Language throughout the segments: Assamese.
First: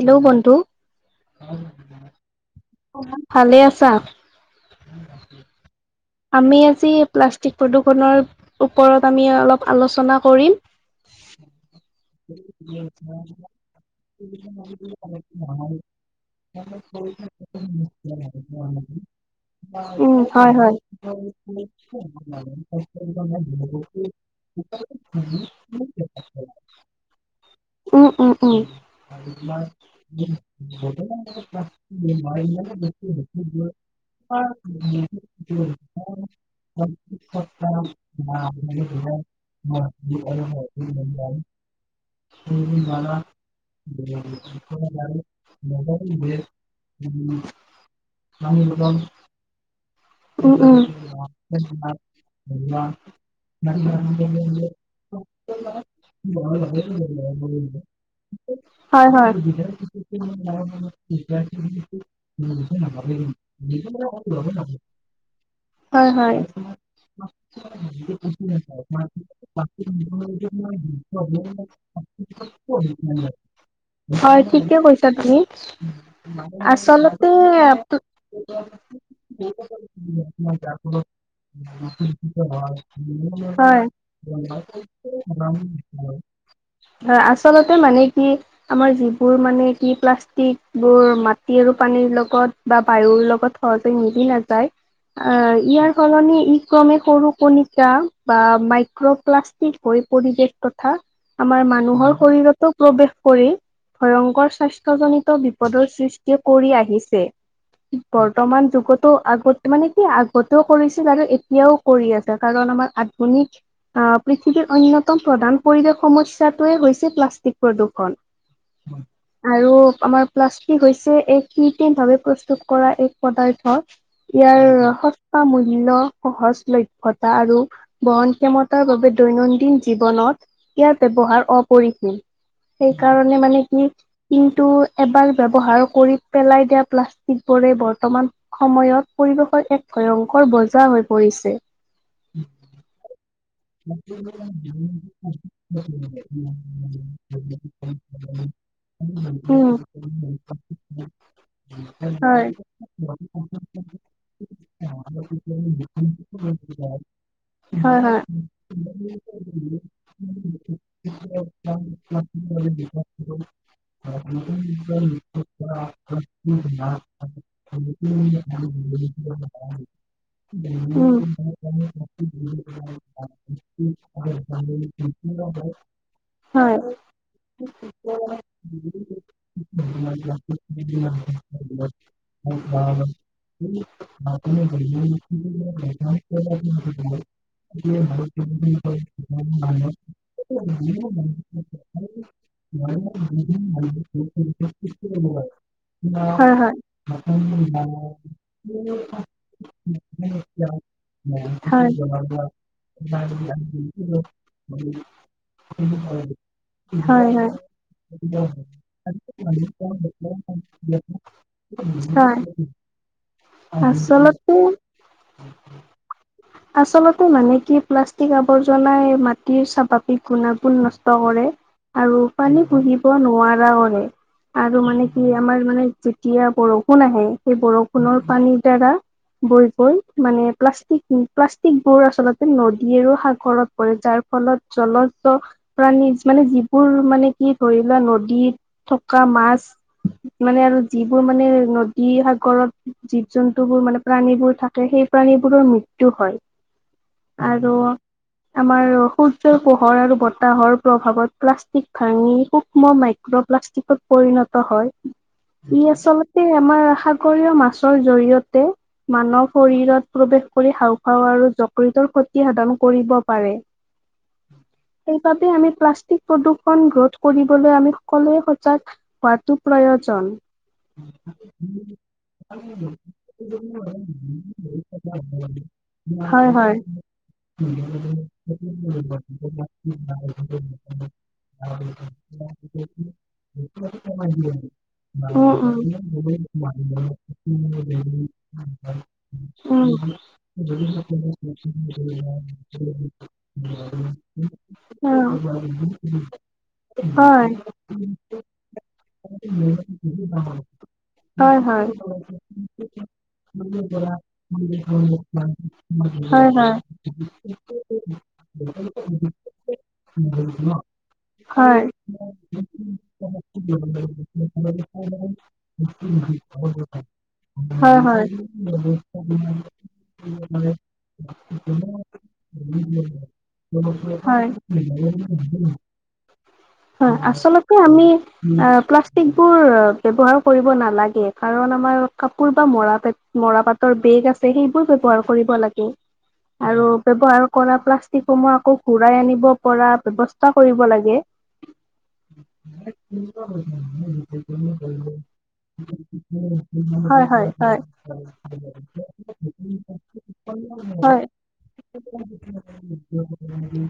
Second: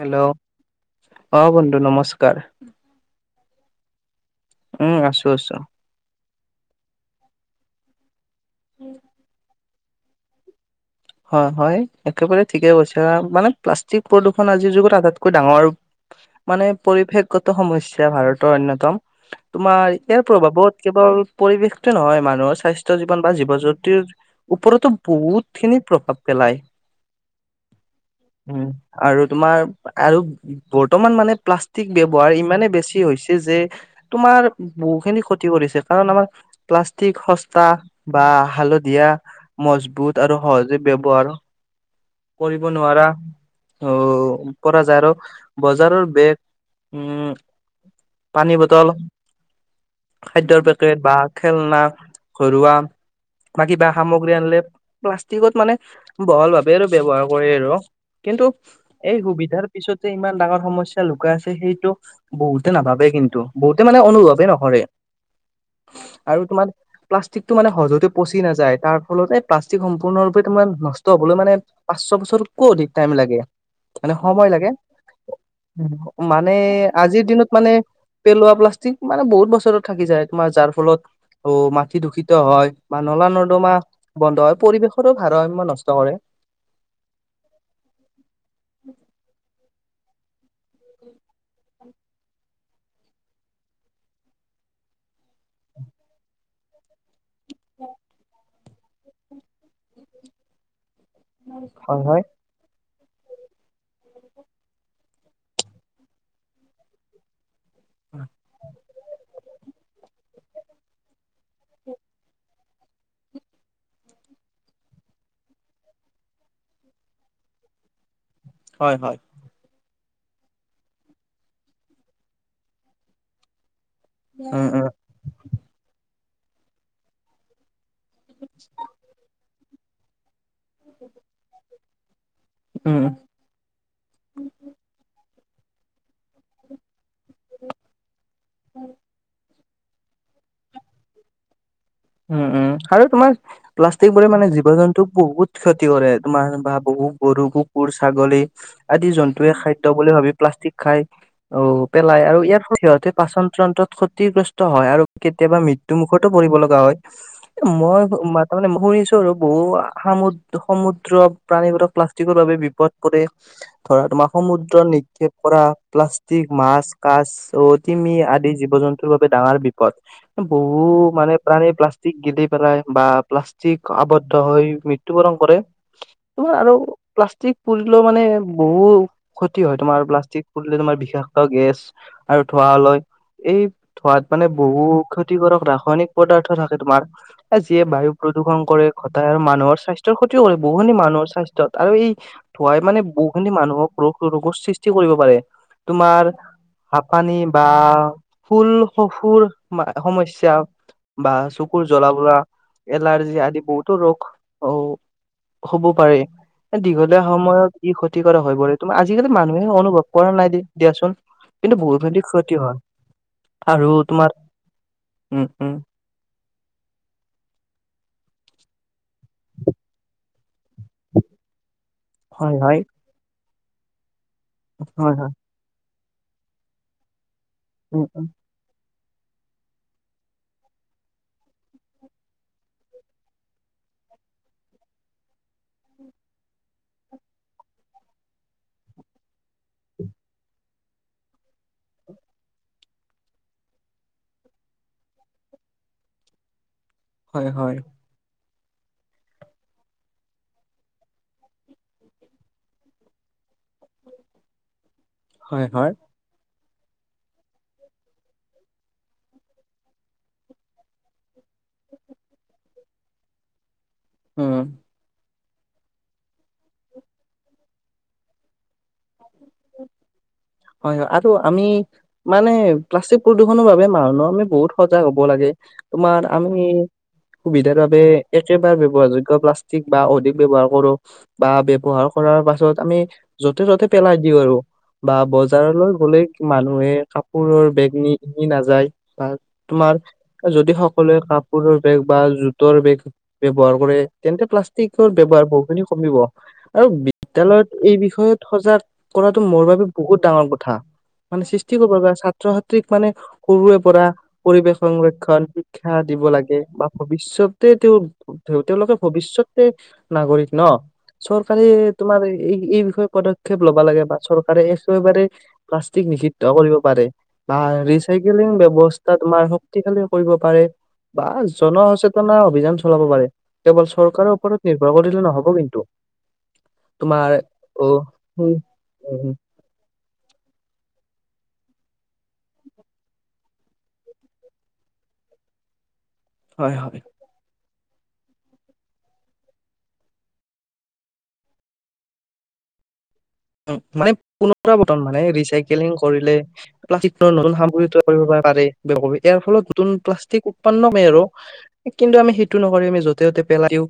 হেল্ল' অ বন্ধু নমস্কাৰ ভালে আছা? উম আছো আছো আমি আজি প্লাষ্টিক প্ৰদূৰ্ষনৰৰ ওপৰত আমি অলপ আলোচনা কৰিম। হয় হয় একেবাৰে ঠিকে কৈছে মানে প্লাষ্টিক প্ৰদূষণ আজিৰ যুগত আটাইতকৈ ডাঙৰ মানে পৰিৱেশগত সমস্যা ভাৰতৰ অন্যতম, তোমাৰ উম, ইয়াৰ হয়, প্ৰভাৱত হয়। কেৱল পৰিৱেশটোয়ে নহয় মানুহৰ স্বাস্থ্য জীৱন বা জীৱ জন্তৰ ওপৰতো বহুত খিনি প্ৰভাৱ পেলায়। [unintelligible] উম আৰু তোমাৰ আৰু বৰ্তমান মানে প্লাষ্টিক ব্যৱহাৰ ইমানে বেছি হৈছে যে তোমাৰ বহু খিনি ক্ষতি কৰিছে, কাৰণ আমাৰ প্লাষ্টিক সস্তা বা হালধীয়া মজবুত আৰু সহজ ব্যৱহাৰ কৰিব নোৱাৰা অ, যে পৰা যায় আৰু বজাৰৰ বেগ উম পানী [unintelligible] ন বটল বাম [unintelligible] খাদ্যৰ পেকেট বা খেলনা ঘৰুৱা বা কিবা সামগ্ৰী আনিলে প্লাষ্টিকত মানে বহল ভাৱে আৰু ব্যৱহাৰ কৰে আৰু। কিন্তু হয়, এই হয়। সুবিধাৰ পিছত যে ইমান ডাঙৰ সমস্যা লুকাই আছে সেইটো বহুতে নাভাবে। কিন্তু বহুতে মানে অনুভৱে নকৰে। [unintelligible] হয়। আৰু তোমাৰ প্লাষ্টিকটো মানে সহজতে পচি নাযায় তাৰ ফলতে প্লাষ্টিক সম্পূৰ্ণৰূপে তোমাৰ নষ্ট হবলৈ মানে পাঁচ ছয় বছৰতকো অধিক টাইম লাগে মানে হয়, সময় লাগে ঠিকে কৈছা তুমি। মানে আজিৰ আচলতে দিনত মানে পেলোৱা প্লা মানে বহুত বছৰত থাক ল তোমাৰ যাৰ ফলত অ মাটি দূষিত হয় বা নলা নৰ্দমা হয়। বন্ধ হয় পৰিৱেশ স ভাৰসাম্য নষ্ট কৰে হয় আচলতে মানে কি আমাৰ যিবোৰ মানে কি প্লাষ্টিক বোৰ ম মাটি আৰু পানীৰ লগত বা বায়ুৰ লগত সহজে মিলি নাযায় আহ ইয়াৰ সলনে ই ক্ৰমে সৰু কণিকা বা মাই ঘৰৰ প্লাষ্টিক [unintelligible] প্ৰৱেশ কৰি ভয়ংকৰ স্বাস্থ্যজনিত বিপদৰ সৃষ্টি কৰি আহিছে বৰ্তমান যুগতো আগত মানে আগতেও কৰিছিল আৰু এতিয়াও কৰি আছে কাৰণ আমাৰ আধুনিক আহ পৃথিৱীৰ অনয় অন্যতম প্ৰধান পৰিৱেশ সমস্যাটোৱে হৈছে প্লাষ্টিক প্ৰদূষণ হয় হয় আৰু আমাৰ প্লাষ্টিক হৈছে এক কীৰ্তেইন ভাৱে প্ৰস্তুত কৰা এক পদাৰ্থ উম উম ইয়াৰ সস্তা মূল্য সহজ লভ্যতা আৰু বহন ক্ষমতাৰ বাবে দৈনন্দিন জীৱনত ইয়াৰ ব্যৱহাৰ অপৰিসীম। সেই উম উম কাৰণে মানে কি কিন্তু এবাৰ ব্য্ৱহাৰ কৰি পেলাই দিয়া প্লাষ্টিক শশবোৰে বৰ্তমান সময়ত পৰিৱেশৰ এক ভয়ংকৰ বজা হৈ পৰিছে উম উম আৰু তোমাৰ প্লাষ্টিক বোৰে মানে জীৱ জন্তু বহুত ক্ষতি কৰে তোমাৰ বা বহু গৰু কুকুৰ ছাগলী আদি জন্তুৱে উম, খাদ্য বুলি ভাবি প্লাষ্টিক খাই। অ পেলাই আৰু হয়, ইয়াৰ সিহতে পাচন তন্ত্ৰত ক্ষতিগ্ৰস্ত হয় আৰু কেতিয়াবা ম্যু মুখো পৰিব লগা হয় হয়, মই হয়, তাৰমানে শুনিছো আৰু বহুু সম সমুদ্ৰ প্ৰাণীবোৰক প্লাষ্টিকৰ বাবে বিপদ কৰে ধৰা তোমাৰ সমুদ্ৰ নিক্ষেপ কৰা। প্লাষ্টিক মাছ কাছ অ তিিমি আদি জীৱ জন্তুৰ বাবে ডাঙৰ বিপদ বহু উম। মানে প্ৰাানে প্লাষ্টিক গিলি পেলাই বা প্লাষ্টিক আৱদ্ধ হৈ মৃত্যুবৰণ কৰে। তোমাৰ আৰু হয়, প্লাষ্টিক পুৰিলেও মানে বহুত ক্ষতি হয় তোমাৰ প্লাষ্টিক পুৰিলে তোমাৰ। বিশেষক গেছ আৰু ধঁৱা লয় এই ধঁোৱাত মানে বহু ক। ক্ষতিকাৰক ৰাসায়নিক পদাৰ্থ থাকে, তোমাৰ যিয়ে বায়ু প্ৰদূষণ কৰে ঘটাই আৰু মানুহৰ স্বাস্থ্যৰ ক্ষতি, বহুখিনি মানুহৰ স্বাস্থ্যত আৰু এই ধোঁৱাই মানে বহুখিনি মানুহক ৰোগ প্ৰতিৰোধৰ সৃষ্টি কৰিব পাৰে। তোমাৰ হয়, হয়, [inaudible] পানী বা ফুল [inaudible] সমস্যা বা চকুৰ হয়, জ্বলা পোৰা। এলাৰ্জি আদি বহুতো ৰোগ হব পাৰে। দীঘলীয়া হয়, হয়। সময়ত ই ক্ষতি কাৰক হৈ পৰে তোমাৰ আজিকালি মানুহে অনুভৱ কৰা নাই দিয় দিয়াচোন। কিন্তু বহুখিনি ক্ষতি হয়। আৰু তোমাৰ আচলতে, উম উম আচলতে মানে কি প্লাষ্টিক, আৱৰ্জনাই মাটিৰ স্বাভাৱিক গুণাগুণ নষ্ট কৰে আৰু হয় পানী হয় হুহিব নোৱাৰে। আৰু মানে হয় কি হয় আমাৰ মানে যেতিয়া বৰষুণ আহে, উম সোণৰ উম পানীৰ দ্বাৰা বৈ বৈ মানে প্লাষ্টিক প্লাষ্টিকবোৰ আচলতে নদীয়েদি সাগৰত পৰি যায়। ফলত জলচৰ প্ৰাণী মানে যিবোৰ মানে কি ধৰিলোৱা নদীত থকা। মাছ মানে আৰু যিবোৰ মানে নদী সাগৰত, জীৱ জন্তুবোৰ মানে প্ৰাণীবোৰ থাকে সেই প্ৰাণীবোৰৰ মৃত্যু হয়। হয় আৰু হয় আমাৰ সূৰ্যৰ পোহৰ আৰু বতাহৰ প্ৰভাৱত প্লাষ্টিক ভাঙি সূক্ষ্ম মাইক্ৰপ্লাষ্টিক পৰিণত হয়। হয় ই হয় আচলতে আমাৰ সাগৰীয় মাছ [inaudible] জৰিয়তে মানৱ শৰীৰত প্ৰৱেশ কৰি হাওঁফাওঁ আৰু জকতৰ ক্ষতি সাধন কৰিব পাৰে। উম সেইবাবে আমি প্লাষ্টিক প্ৰদূষণ ৰোধ কৰিবলৈ আমি সকলোৱে সজাগ। কাৰাতো প্ৰয়োজন। হয়, হয় আৰু আমি মানে প্লাষ্টিক প্ৰদূষণৰ বাবে মানুহ আমি বহুত সজাগ হ'ব লাগে। তোমাৰ হয় আমি হয় সুবিধাৰ বাবে একেবাৰ ব্যৱহাৰযোগ্য প্লাষ্টিক বা অধিক ব্যৱহাৰ কৰো বা ব্যৱহাৰ কৰা। কৰাৰ পাছত আমি য'তে ত'তে পেলাই দিওঁ আৰু বা [inaudible] উম উম। বজাৰলৈ গ'লে মানুহে কাপোৰ কাপোৰৰ বেগ নি নাযায় বা তোমাৰ উম যদি সকলোৱে কাপোৰৰ বেগ বা। জোতাৰ বেগ ব্যৱহাৰ কৰে তেন্তে প্লাষ্টিকৰ অ ব্যৱহাৰ বহুখিনি কমিব আৰু হয় বিদ্যালয়ত এই বিষয়ত সজাগ কৰাটো মোৰ বাবে বহুত ডাঙৰ কথা। মানে হয় সৃষ্টি হয়। কৰিব ছাত্ৰ ছাত্ৰীক মানে সৰুৰে পৰা হয় পৰিৱেশ সংৰক্ষণৰ শিক্ষা দিব হয় লাগে হয় বা ভৱিষ্যতে তেওঁ তেওঁলোকে ভৱিষ্যতৰ নাগৰিক ন চৰকাৰে তোমাৰ এই এই বিষয়ে পদক্ষেপ ল'ব লাগে বা চৰকাৰে। চৰকাৰে প্লাষ্টিক নিষিদ্ধ কৰিব পাৰে। বা হয় হয়। হয় ৰিচাইক্লিং ব্যৱস্থা তোমাৰ শক্তিশালী কৰিব পাৰে। বা জন সচেতনতাৰ অভিযান চলাব পাৰে, কেৱল চৰকাৰৰ হয় ওপৰত নিৰ্ভৰ কৰিলে নহ'ব কিন্তু। হয়। তোমাৰ আচলতে অ আমি উম এ উম প্লাষ্টিকবোৰ ব্যৱহাৰ কৰিব নালাগে কাৰণ আমাৰ কাপোৰ বা মৰা মৰা পাতৰ বেগ আছে সেইবোৰ ব্যৱহাৰ কৰিব লাগে। হয় আৰু হয় ব্যৱহাৰ কৰাত প্লাষ্টিকসমূহ আকৌ ঘূৰাই আনিব পৰা ব্যৱস্থা কৰিব লাগে। [inaudible] মানে পুনৰাবৰ্তন মানে ৰিচাইকেলিং কৰিলে প্লাষ্টিক হয় হয় নতুন হয় সামগ্ৰী তৈয়াৰ কৰিব পাৰে। ইয়াৰ ফলত নতুন প্লাষ্টিক উৎপন্ন হয় আৰু কিন্তু আমি সেইটো নকৰি আমি য'তে ত'তে পেলাই দিও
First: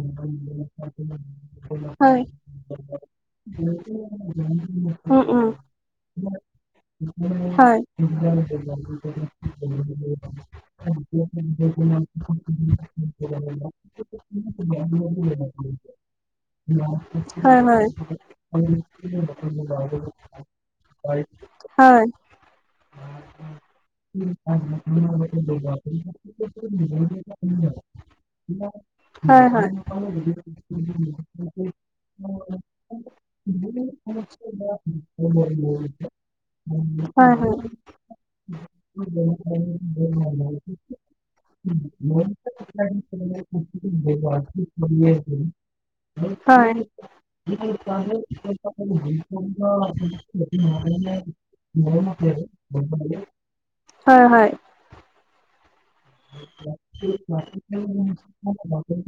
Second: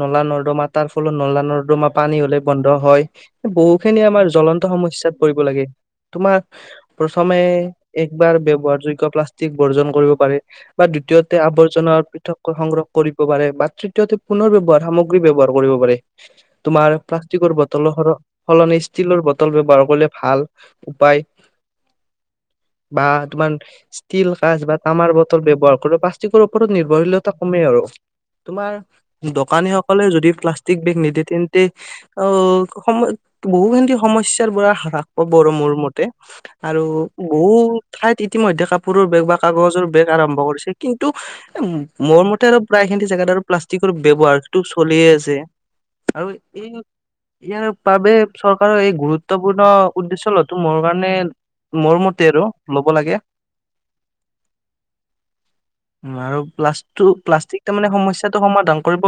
নলা নৰ্দমা তাৰ ফলত নলা নৰ্দমা পানী হয় ওলাই বন্ধ হয়। বহুখিনি আমাৰ জলন্ত সমস্যাত উম পৰিব উম লাগে তোমাৰ প্ৰথমে হয় একবাৰ ব্যৱহাৰযোগ্য প্লাষ্টিক বৰ্জন কৰিব পাৰে বা দ্বিতীয়তে আৱৰ্জনা পৃথককৈ সংগ্ৰহ কৰিব পাৰে বা তৃতীয়তে পুনৰ ব্যৱহাৰ সামগ্ৰী ব্যৱহাৰ কৰিব পাৰে তোমাৰ প্লাষ্টিকৰ হয় হয় বটলৰ স সলনি ষ্টিলৰ বটল ব্যৱহাৰ কৰিলে ভাল উপায়। হয়। বা তোমাৰ ষ্টীল কাজ বা তামাৰ বটল ব্যবহাৰ কৰি প্লষ্টিকৰ ওপৰত নিৰ্ভৰশীলতা কম আৰু তোমাৰ হয় হয় দোকানী সকলে যদি প্লাষ্টিক বেগ নিদে তেন্তে অ, সময় বহু খিনি সমস্যা পৰা হ্ৰাস পাব মোৰ মতে আৰু হয় হয় বহু ঠাইত ইতিমধ্যে কাপোৰৰ বেগ বা কাগজৰ বেগ আৰম্ভ কৰিছে কিন্তু মোৰ মতে আৰু প্ৰায় জোত আৰু প্লাষ্টিকৰ ব্য্ৱহাৰ সেইটো চলিয়ে আছে আৰু এই হয় ইয়াৰ বাবে চৰকাৰৰ এই গুৰুত্বপূৰ্ণ উদ্দেশ্য লোৱাটো মোৰ কাৰণে মোৰমতে আৰু ল'ব লাগে। হয় হয় আৰু প্লাষ্টো - প্লাষ্টিক তাৰ মানে সমস্যাটো সমাধান কৰিব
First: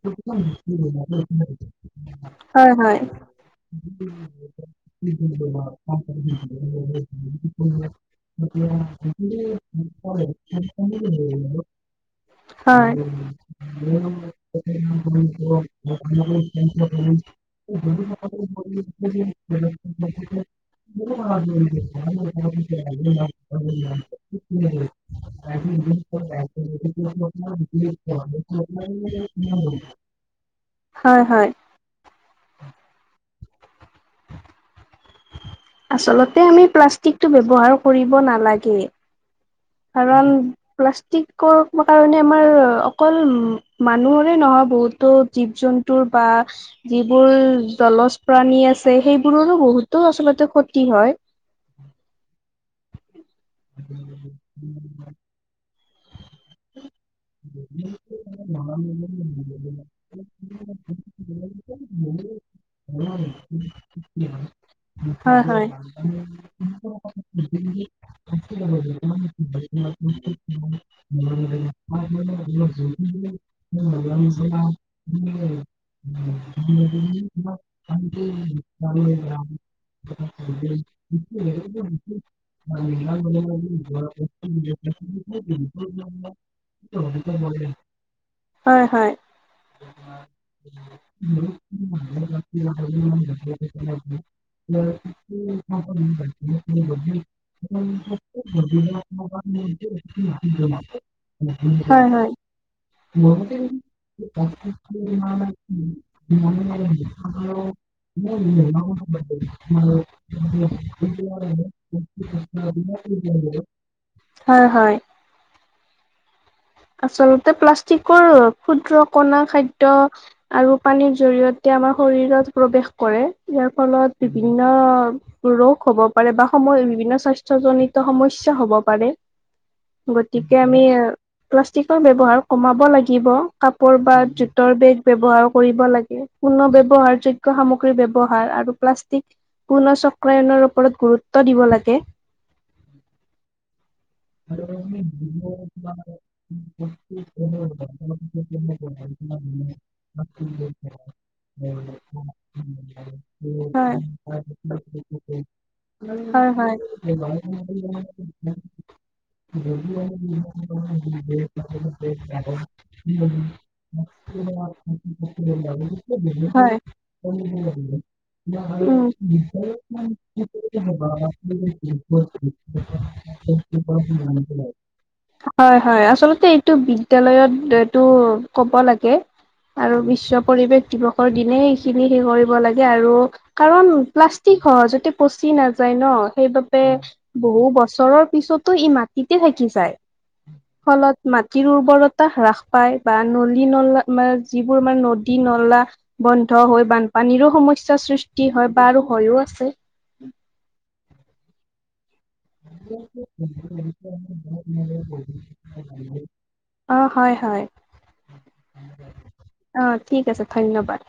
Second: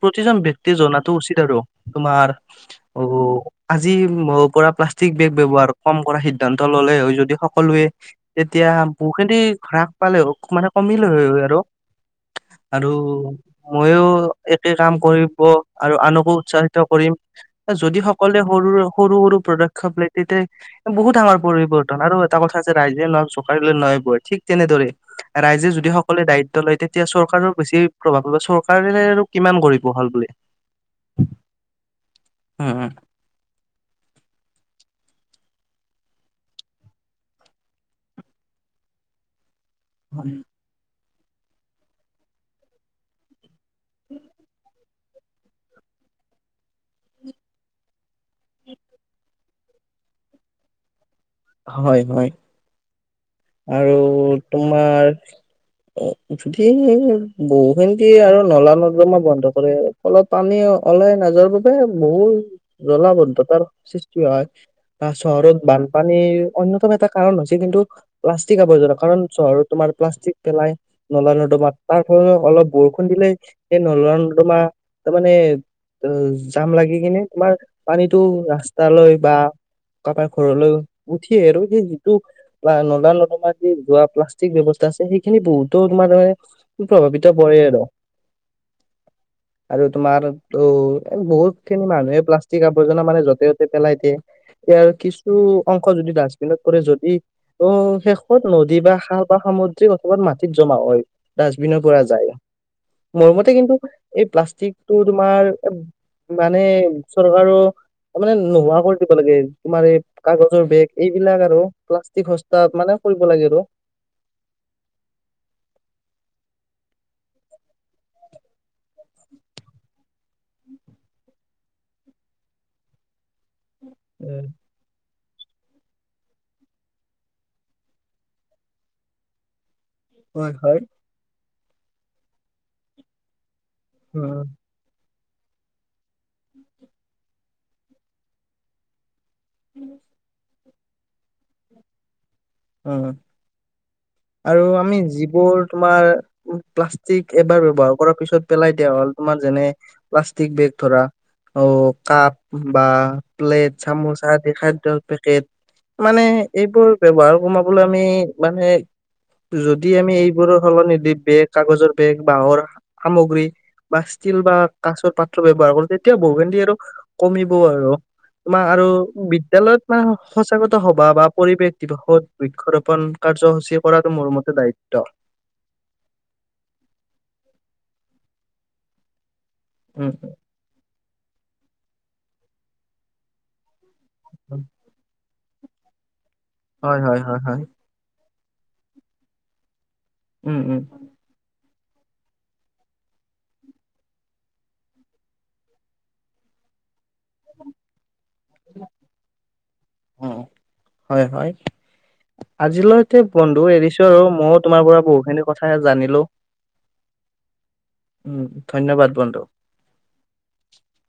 প্ৰতিজন বক্তি জাতো উচিত। আৰু তোমাৰ হয় অ আজি পৰা প্লাষ্টিক বেগ ব্যৱহাৰৰ কম কৰাৰ সিদ্ধান্ত ললে যদি সকলোৱে তেতিয়া বহু খিনি ঘৰা পালে মানে কমিলে হয় আৰু। আৰু হয় ময়ো একে কাম কৰিব আৰু হয় আনকো উৎসাহিত কৰিম। যদি সকলোৱে সৰু সৰু সৰু পদক্ষেপ লে তেতিয়া বহুত ডাঙৰ পৰিৱৰ্তন আৰু তটা। ক আছে ৰাইজে নহ চৈ নহ ব ঠিক তেনেদৰে। ৰাইজে যদি সকলোৱে দায়িত্ব লয় তেতিয়া চৰকাৰৰ বেছি প্ৰভাৱ পাব চৰকাৰে আৰু কিমান কৰিব হাল বুলি হয় হয়। উম। আচলতে আমি প্লাষ্টিকটো ব্যৱহাৰ কৰিব নালাগে। কাৰণ উম। প্লাষ্টিকৰ কাৰণে আমাৰ অকল উম, মানুহৰে নহয় বহুতো জীৱ জন্তুৰ বা যিবোৰ জল প্ৰাণী আছে সেইবোৰৰো বহুতো আচলতে ক্ষতি হয়। হয় হয় আৰু তোমাৰ। অ, যদি উ বহু খিনি আৰু নলা নৰ্দমা বন্ধ কৰে অলপ পানী ওলাই নাযোৱাৰ বাবে বহুল জলাবদ্ধতাৰ সৃষ্টি হয়। হয় - হয়। পানীৰয়তম এটা কাৰণ হৈছে কিন্তু প্লাষ্টিক আৱৰ্জ কাৰণ চ তমাৰ প্লাষ্টিক পেল ন নৰ্দমা তাৰ ফল অলপ বৰষুণ দিলে সেই নল নৰ্দমা তাৰমানে ত জাম লাগি কিনে তোমাৰ পানীতটো ৰাস্তালৈ বা কাপা ঘৰলৌ। উঠিয়ে আৰু এই যিটো নলা নদমা য যোৱা প্লাষ্টিক ব্যৱস্থা আছে সেইখিনি বহুতো। তোমাৰে প্ৰভাৱিত পৰে আৰু। হয় হয়। আৰু তোমাৰ অঁ বহুত খিনি মানুহে প্লাষ্টিক আৱৰ্জনা। ইয়াৰ কিছু [unintelligible] অংশ যদি ডাষ্টবিনত কৰে যদি অ, শেষত নদী বা সা বা সামুদ্ৰীক অথবা মাটিত। [inaudible] ডাষ্টবিনৰ হয় পৰা হয় যায় হয় মৰমতে কিন্তু। এই প্লাষ্টিকটো তোমাৰ। মানে চৰকাৰো ত মানে নোহোৱা কৰি দিব লাগে তোমাৰ এই। কাগজৰ বেগ এইবিলাক আৰু প্লাষ্টিক সস্তাত মানে কৰিব লাগে আৰু। হয় হয়। আচলতে প্লাষ্টিকৰ ক্ষুদ্ৰ কণা খাদ্য। আৰু পানীৰ জৰিয়তে আমাৰ শৰীৰত প্ৰৱেশ কৰে ইয়াৰ ফলত উম বিভিন্ন। ৰোগ হ'ব পাৰে বা সময়ত বিভিন্ন স্বাস্থ্যজনিত সমস্যা হ'ব পাৰে হয় গতিকে আমি হয় প্লাষ্টিকৰ বব্যবহাৰ কমাব লাগিব। কাপোৰ বা উম জোতৰ বেগ। ব্যৱহাৰৰ কৰিব লাগে সুণ ব্যৱহাৰ যোগ্যতা সামগ্ৰীৰ ব্যৱহাৰ আৰু প্লাষ্টিক পুণ চক্ৰায়নৰ ওপৰত গুৰুত্ব দিব লাগে। উম আৰু আমি যিবোৰ তোমাৰ প্লাষ্টিক এবাৰ ব্যৱহাৰ কৰাৰ পিছত পেলাই দিয়া হ'ল তোমাৰ যেনে প্লাষ্টিক বেগ ধৰা অ কাপ বা প্লেট হয় চামুচ আদি খাদ্যৰ পেকেট মানে হয় হয় এইবোৰ ব্যৱহাৰ কমাবলৈ আমি মানে যদি আমি এইবোৰৰ সলনি বেগ কাগজৰ বেগ বাঁহৰ সামগ্ৰী বা ষ্টিল বা কাচৰ পাত্ৰ ব্যৱহাৰ কৰোঁ তেতিয়া বহুখিনি হয় আৰু কমিব আৰু তোমাৰ আৰু বিদ্যালয়ত তোমাৰ সচাগত হবা বা পৰিৱেশ দিৱসত বৃক্ষৰোপণ কাৰ্যসূচী। কৰাটো মোৰ মতে দায়িত্ব হয় হয় আচলতে এইটো বিদ্যালয়ত এইটো ক'ব লাগে আৰু উম, বিশ্ব পৰিৱেশ দিৱস। দিনেই সেইখিনি কৰিব লাগে আৰু, কাৰণ প্লাষ্টিক উম, সহজতে পচি নাযায় ন সেইবাবে হয়, হয়, হয়, হয়, বহু বছৰৰ পিছতো ই মাটিতে থাকি যায়। উম, উম, ফলত মাতি ৰো উৰ্বৰতা হ্ৰাস পায় বা নলী নলা মানে যিবোৰ আমাৰ নদী নলা বন্ধ হৈ বানপানীৰো সমস্যাৰ সৃষ্টি হয় বা আৰু হয়ো আছে উম, হয় হয় আজিলৈ এতিয়া বন্ধু এৰিছো আৰু মও তোমাৰ পৰা বহুখিনি কথাই জানিলো। অ হয় হয়। উম, ধন্যবাদ বন্ধু। অ ঠিক আছে ধন্যবাদ।